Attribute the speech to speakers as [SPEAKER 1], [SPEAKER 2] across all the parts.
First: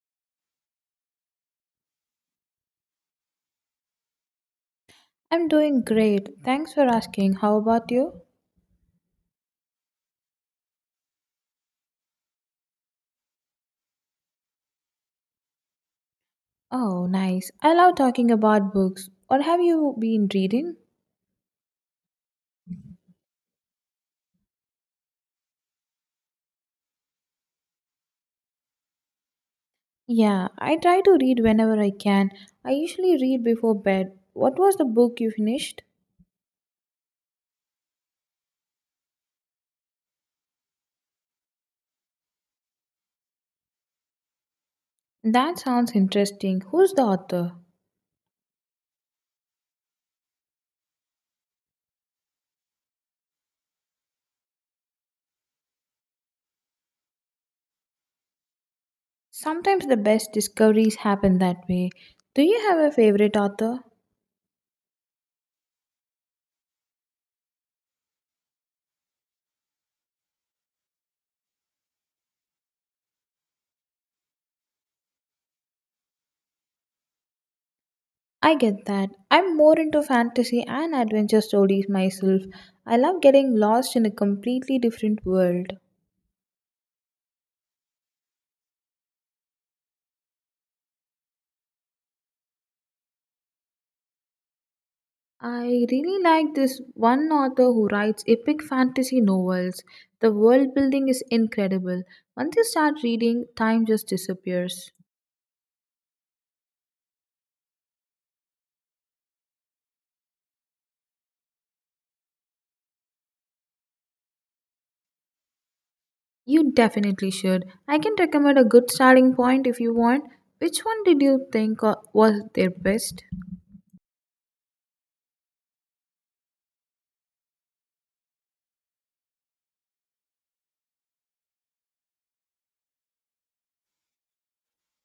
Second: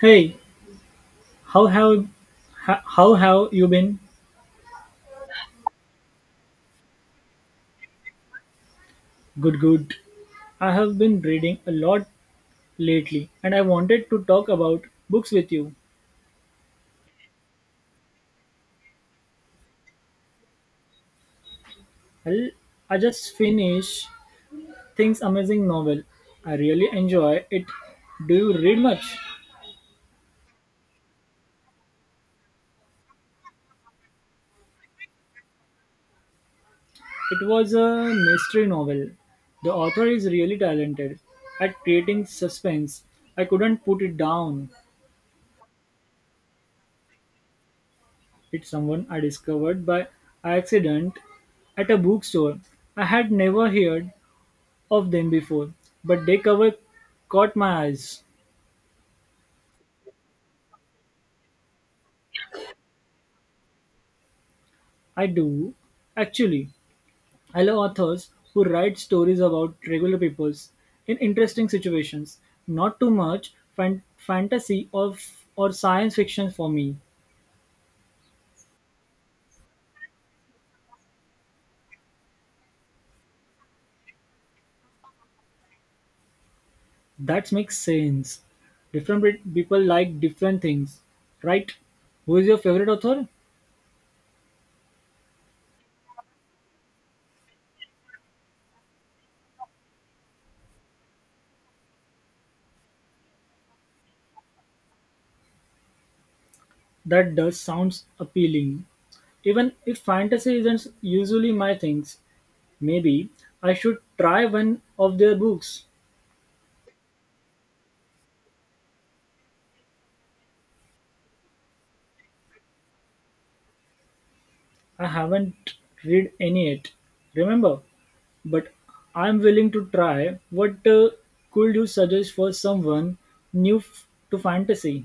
[SPEAKER 1] Hey, how have how have you been?
[SPEAKER 2] I'm doing great. Thanks for asking. How about you?
[SPEAKER 1] Good, good. I have been reading a lot lately, and I wanted to talk about books with you.
[SPEAKER 2] Oh, nice. I love talking about books. What have you been reading?
[SPEAKER 1] I'll, I just finished Things Amazing novel. I really enjoy it. Do you read much?
[SPEAKER 2] Yeah, I try to read whenever I can. I usually read before bed. What was the book you finished?
[SPEAKER 1] It was a mystery novel. The author is really talented at creating suspense. I couldn't put it down.
[SPEAKER 2] That sounds interesting. Who's the author?
[SPEAKER 1] It's someone I discovered by accident at a bookstore. I had never heard of them before, but they cover caught my eyes.
[SPEAKER 2] Sometimes the best discoveries happen that way. Do you have a favorite author?
[SPEAKER 1] I do, actually. I love authors who write stories about regular peoples in interesting situations. Not too much fantasy or science fiction for me.
[SPEAKER 2] I get that. I'm more into fantasy and adventure stories myself. I love getting lost in a completely different world.
[SPEAKER 1] That makes sense. Different people like different things, right? Who is your favorite author?
[SPEAKER 2] I really like this one author who writes epic fantasy novels. The world building is incredible. Once you start reading, time just disappears.
[SPEAKER 1] That does sounds appealing even if fantasy isn't usually my things. Maybe I should try one of their books.
[SPEAKER 2] You definitely should. I can recommend a good starting point if you want. Which one did you think was their best?
[SPEAKER 1] I haven't read any yet, remember? But I'm willing to try. What could you suggest for someone new to fantasy?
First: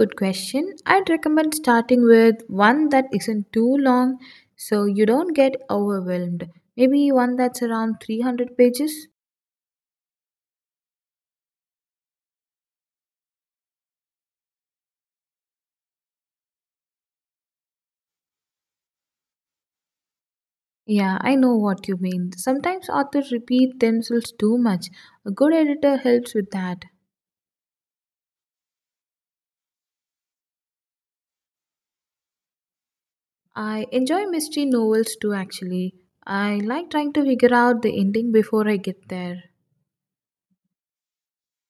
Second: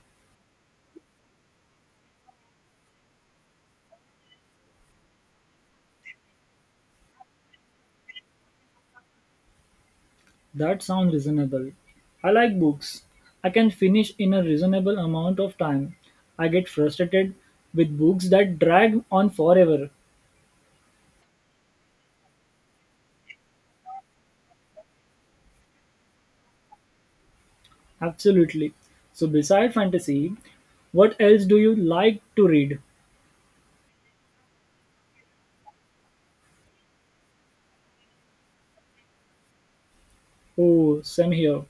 [SPEAKER 2] Good question. I'd recommend starting with one that isn't too long so you don't get overwhelmed. Maybe one that's around 300 pages.
[SPEAKER 1] That sounds reasonable. I like books. I can finish in a reasonable amount of time. I get frustrated with books that drag on forever.
[SPEAKER 2] Yeah, I know what you mean. Sometimes authors repeat themselves too much. A good editor helps with that.
[SPEAKER 1] Absolutely. So, beside fantasy, what else do you like to read?
[SPEAKER 2] I enjoy mystery novels too, actually. I like trying to figure out the ending before I get there.
[SPEAKER 1] Oh, same here.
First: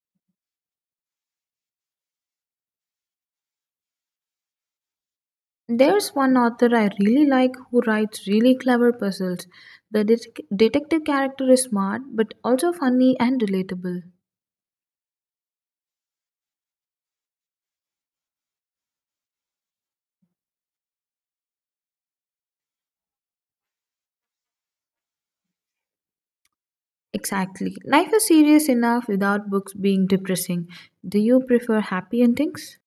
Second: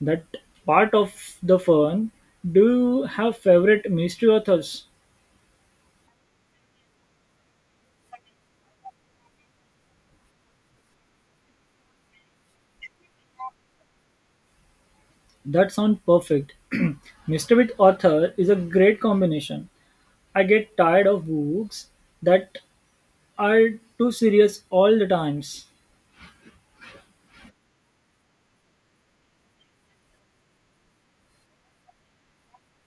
[SPEAKER 1] That part of the fun. Do you have favorite mystery authors?
[SPEAKER 2] There's one author I really like who writes really clever puzzles. The detective character is smart but also funny and relatable.
[SPEAKER 1] That sounds perfect. Mystery with author is a great combination. I get tired of books that are too serious all the times,
[SPEAKER 2] Exactly. Life is serious enough without books being depressing. Do you prefer happy endings?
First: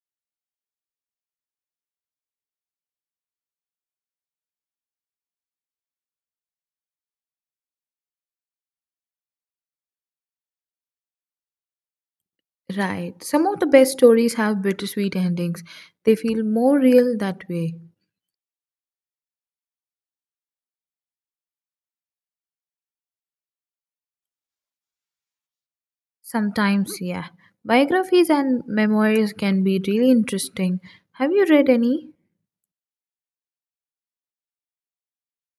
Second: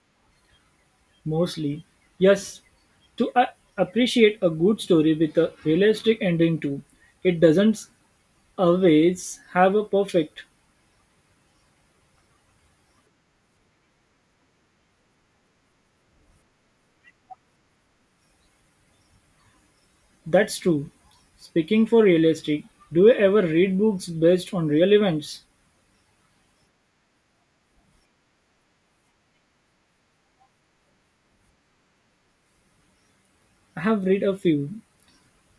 [SPEAKER 1] mostly. Yes, to appreciate a good story with a realistic ending too. It doesn't always have a perfect.
[SPEAKER 2] Right. Some of the best stories have bittersweet endings. They feel more real that way.
[SPEAKER 1] That's true. Speaking for realistic, do you ever read books based on real events?
[SPEAKER 2] Sometimes, yeah. Biographies and memoirs can be really interesting. Have you read any?
[SPEAKER 1] I have read a few.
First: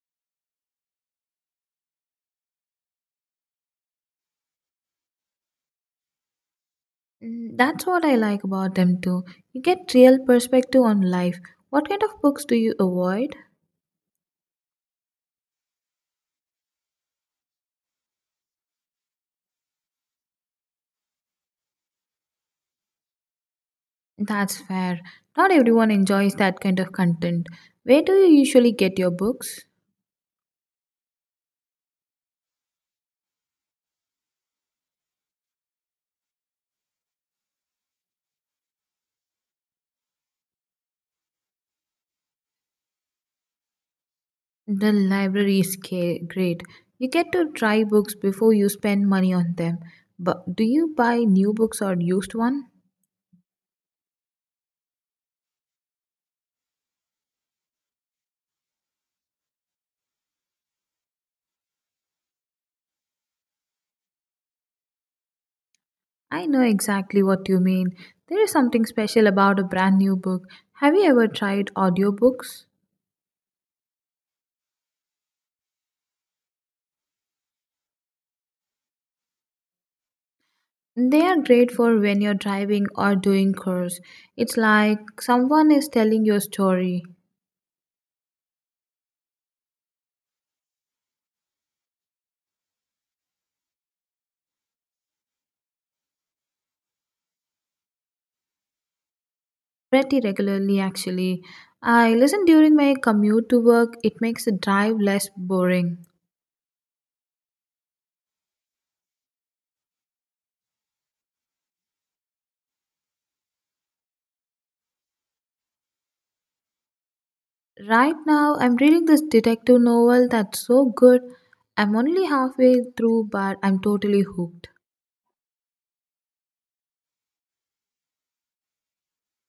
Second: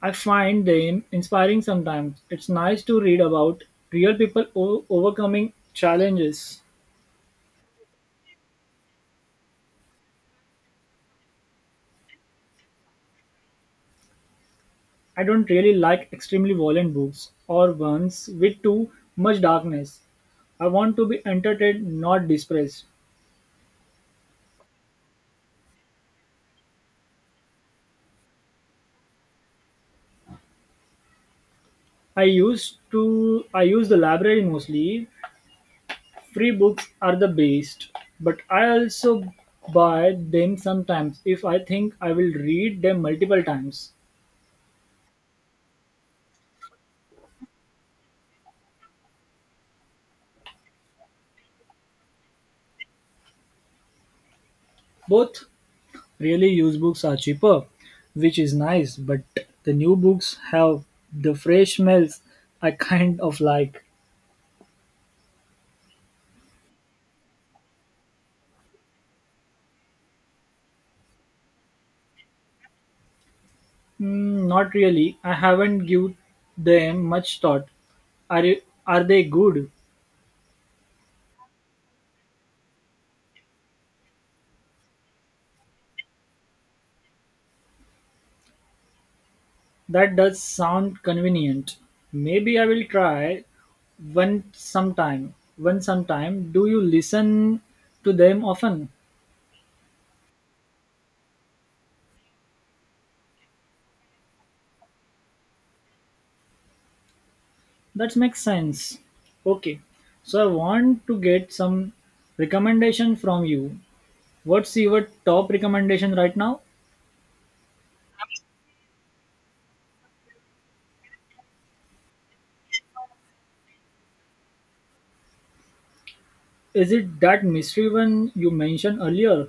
[SPEAKER 1] I find them inspiring sometimes. It's nice to read about real people overcoming challenges.
[SPEAKER 2] Mm, that's what I like about them too. You get real perspective on life. What kind of books do you avoid?
[SPEAKER 1] I don't really like extremely violent books or ones with too much darkness. I want to be entertained, not depressed.
[SPEAKER 2] That's fair. Not everyone enjoys that kind of content. Where do you usually get your books?
[SPEAKER 1] I use the library mostly. Free books are the best, but I also buy them sometimes if I think I will read them multiple times.
[SPEAKER 2] The library is great. You get to try books before you spend money on them. But do you buy new books or used one?
[SPEAKER 1] Both. Really, used books are cheaper, which is nice, but the new books have the fresh smells I kind of like.
[SPEAKER 2] I know exactly what you mean. There is something special about a brand new book. Have you ever tried audiobooks?
[SPEAKER 1] Mm, not really. I haven't given them much thought. Are you- are they good?
[SPEAKER 2] They are great for when you're driving or doing chores. It's like someone is telling your story.
[SPEAKER 1] That does sound convenient. Maybe I will try one sometime. One sometime. Do you listen to them often?
[SPEAKER 2] Pretty regularly actually. I listen during my commute to work. It makes the drive less boring.
[SPEAKER 1] That makes sense. Okay. So I want to get some recommendation from you. What's your top recommendation right now?
[SPEAKER 2] Right now, I'm reading this detective novel that's so good. I'm only halfway through, but I'm totally hooked.
[SPEAKER 1] Is it that mystery one you mentioned earlier?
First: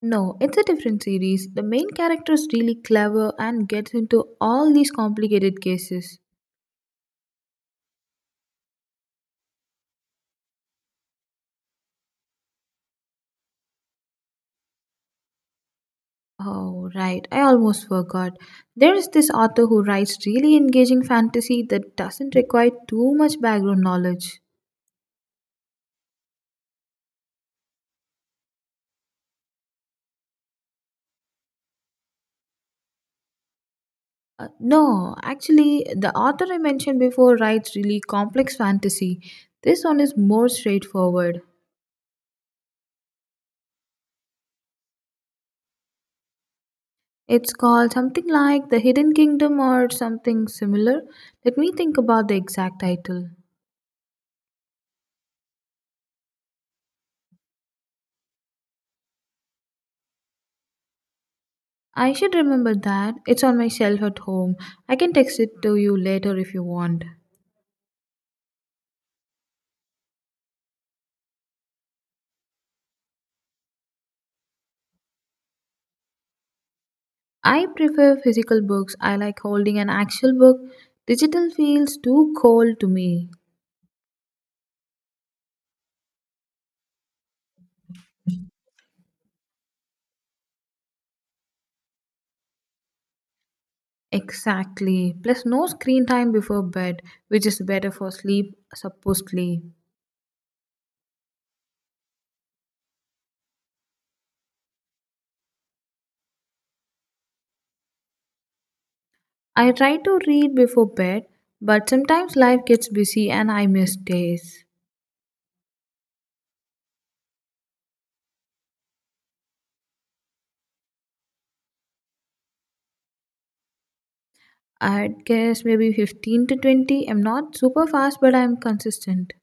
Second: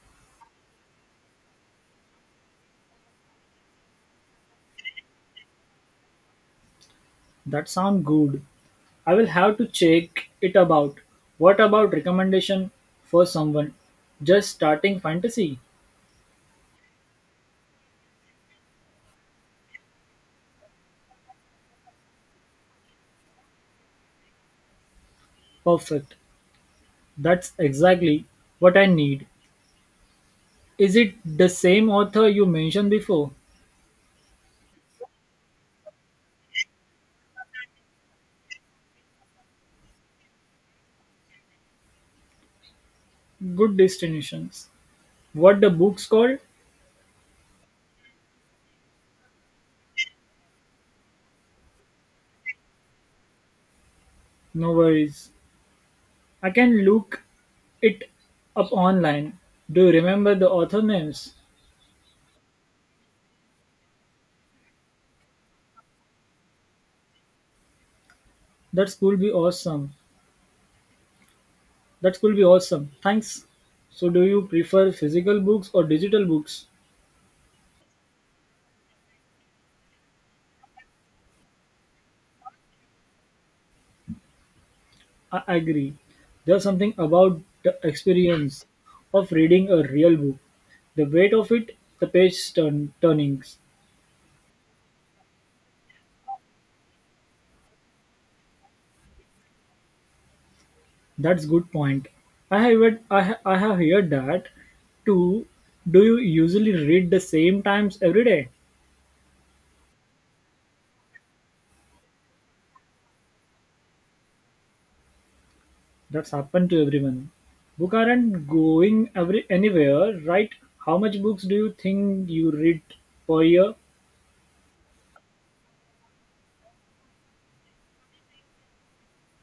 [SPEAKER 2] No, it's a different series. The main character is really clever and gets into all these complicated cases.
[SPEAKER 1] That sound good. I will have to check it about. What about recommendation for someone just starting fantasy?
[SPEAKER 2] Oh, right. I almost forgot. There is this author who writes really engaging fantasy that doesn't require too much background knowledge.
[SPEAKER 1] Perfect. That's exactly what I need. Is it the same author you mentioned before?
[SPEAKER 2] No, actually, the author I mentioned before writes really complex fantasy. This one is more straightforward.
[SPEAKER 1] Good destinations. What the book's called?
[SPEAKER 2] It's called something like The Hidden Kingdom or something similar. Let me think about the exact title.
[SPEAKER 1] No worries. I can look it up online. Do you remember the author names?
[SPEAKER 2] I should remember that. It's on my shelf at home. I can text it to you later if you want.
[SPEAKER 1] That's could be awesome. That could be awesome. Thanks. So, do you prefer physical books or digital books?
[SPEAKER 2] I prefer physical books. I like holding an actual book. Digital feels too cold to me.
[SPEAKER 1] I agree. There's something about the experience of reading a real book. The weight of it, the page turnings.
[SPEAKER 2] Exactly. Plus, no screen time before bed, which is better for sleep, supposedly.
[SPEAKER 1] That's good point. I have I have heard that too. Do you usually read the same times every day?
[SPEAKER 2] I try to read before bed, but sometimes life gets busy and I miss days.
[SPEAKER 1] That's happened to everyone. Books aren't going every, anywhere, right? How much books do you think you read per year?
[SPEAKER 2] I guess maybe 15 to 20. I'm not super fast, but I'm consistent.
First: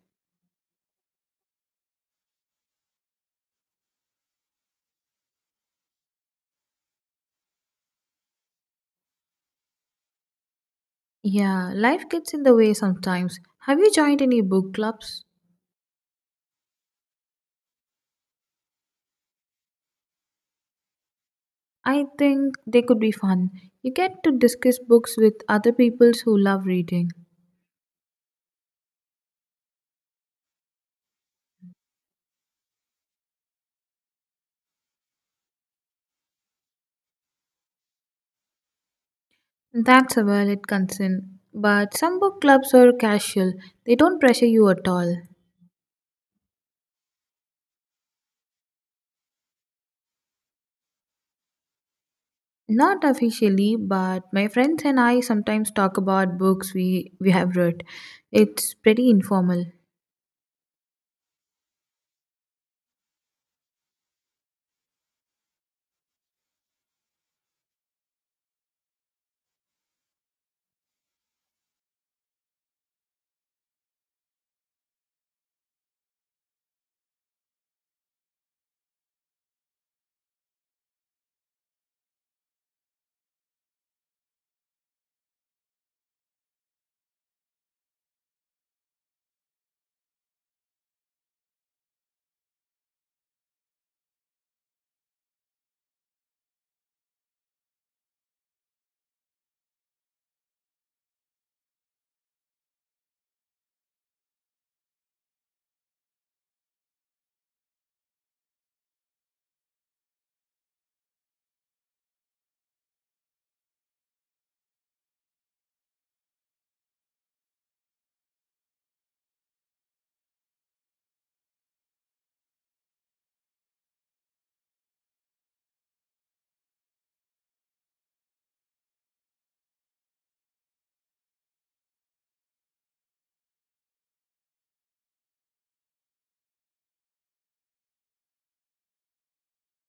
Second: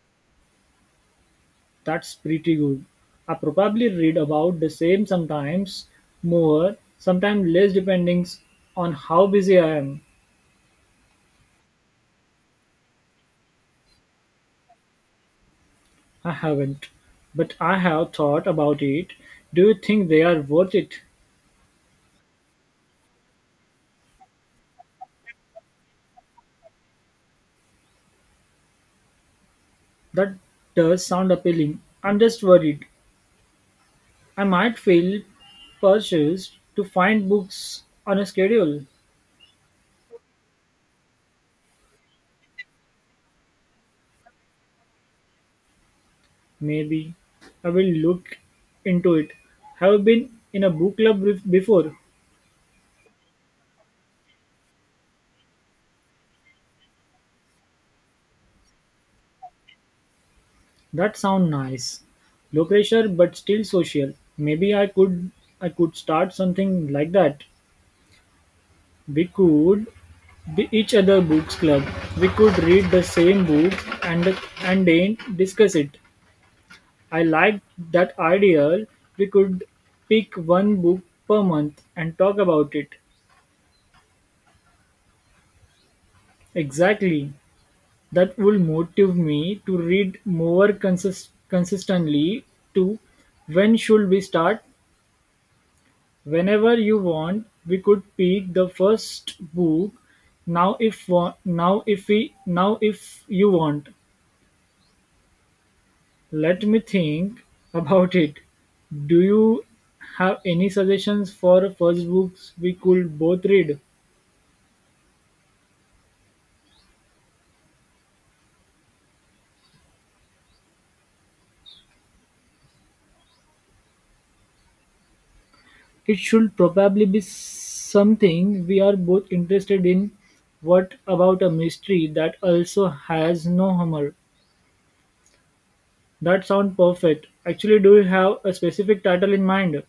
[SPEAKER 1] That's pretty good. I probably read about the same sometimes, more, sometimes less, depending on how busy I am.
[SPEAKER 2] Yeah, life gets in the way sometimes. Have you joined any book clubs?
[SPEAKER 1] I haven't, but I have thought about it. Do you think they are worth it?
[SPEAKER 2] I think they could be fun. You get to discuss books with other people who love reading.
[SPEAKER 1] That does sound appealing. I'm just worried. I might feel purchased to find books on a schedule.
[SPEAKER 2] That's a valid concern. But some book clubs are casual, they don't pressure you at all.
[SPEAKER 1] Maybe I will look into it. Have you been in a book club before?
[SPEAKER 2] Not officially, but my friends and I sometimes talk about books we have read. It's pretty informal.
[SPEAKER 1] That sound nice. Low pressure but still social. Maybe I could start something like that. We could be each other books club. We could read the same books and then discuss it. I like that idea. We could pick one book per month and talk about it. Exactly. That will motivate me to read more consistently. To. When should we start? Whenever you want, we could pick the first book. Now, if wa- now if we now if you want, let me think about it. Do you have any suggestions for first books we could both read? It should probably be something we are both interested in. What about a mystery that also has no humor? That sounds perfect. Actually, do you have a specific title in mind?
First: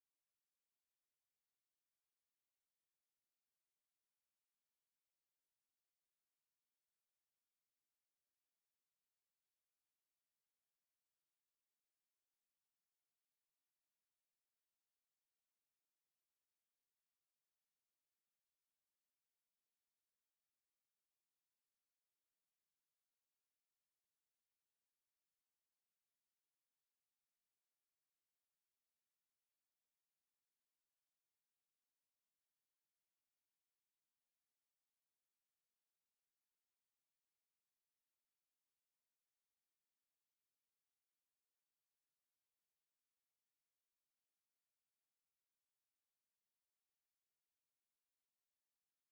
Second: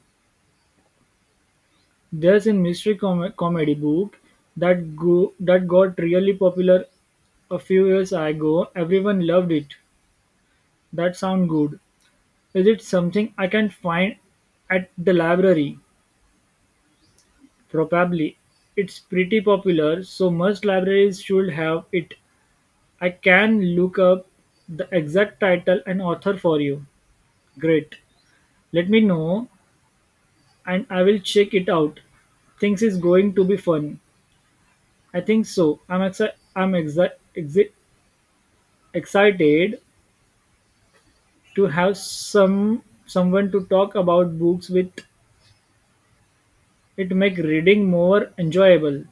[SPEAKER 1] There's a mystery comedy book that got really popular a few years ago. Everyone loved it. That sounds good. Is it something I can find at the library? Probably. It's pretty popular, so most libraries should have it. I can look up the exact title and author for you. Great. Let me know and I will check it out. Things is going to be fun. I think so. I'm exci- I'm exi- exi- excited to have someone to talk about books with. It make reading more enjoyable.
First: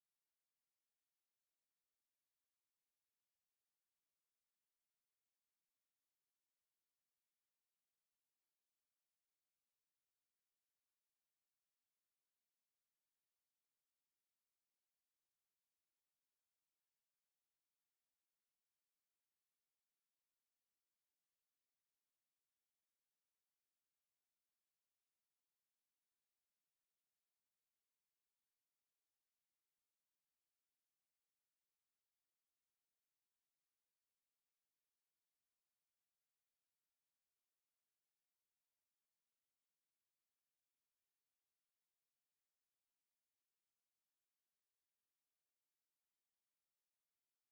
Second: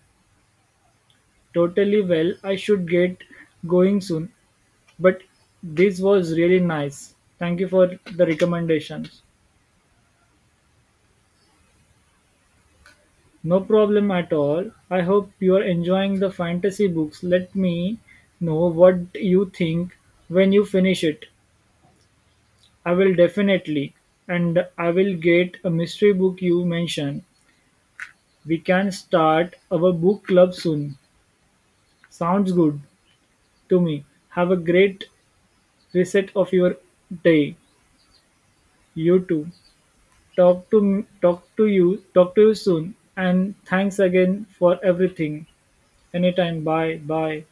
[SPEAKER 1] Totally well. I should get going soon. But this was really nice. Thank you for the recommendations. No problem at all. I hope you're enjoying the fantasy books. Let me know what you think when you finish it. I will definitely. And I will get a mystery book you mentioned. We can start our book club soon. Sounds good to me. Have a great reset of your day. You too. Talk to you soon. And thanks again for everything. Anytime. Bye. Bye.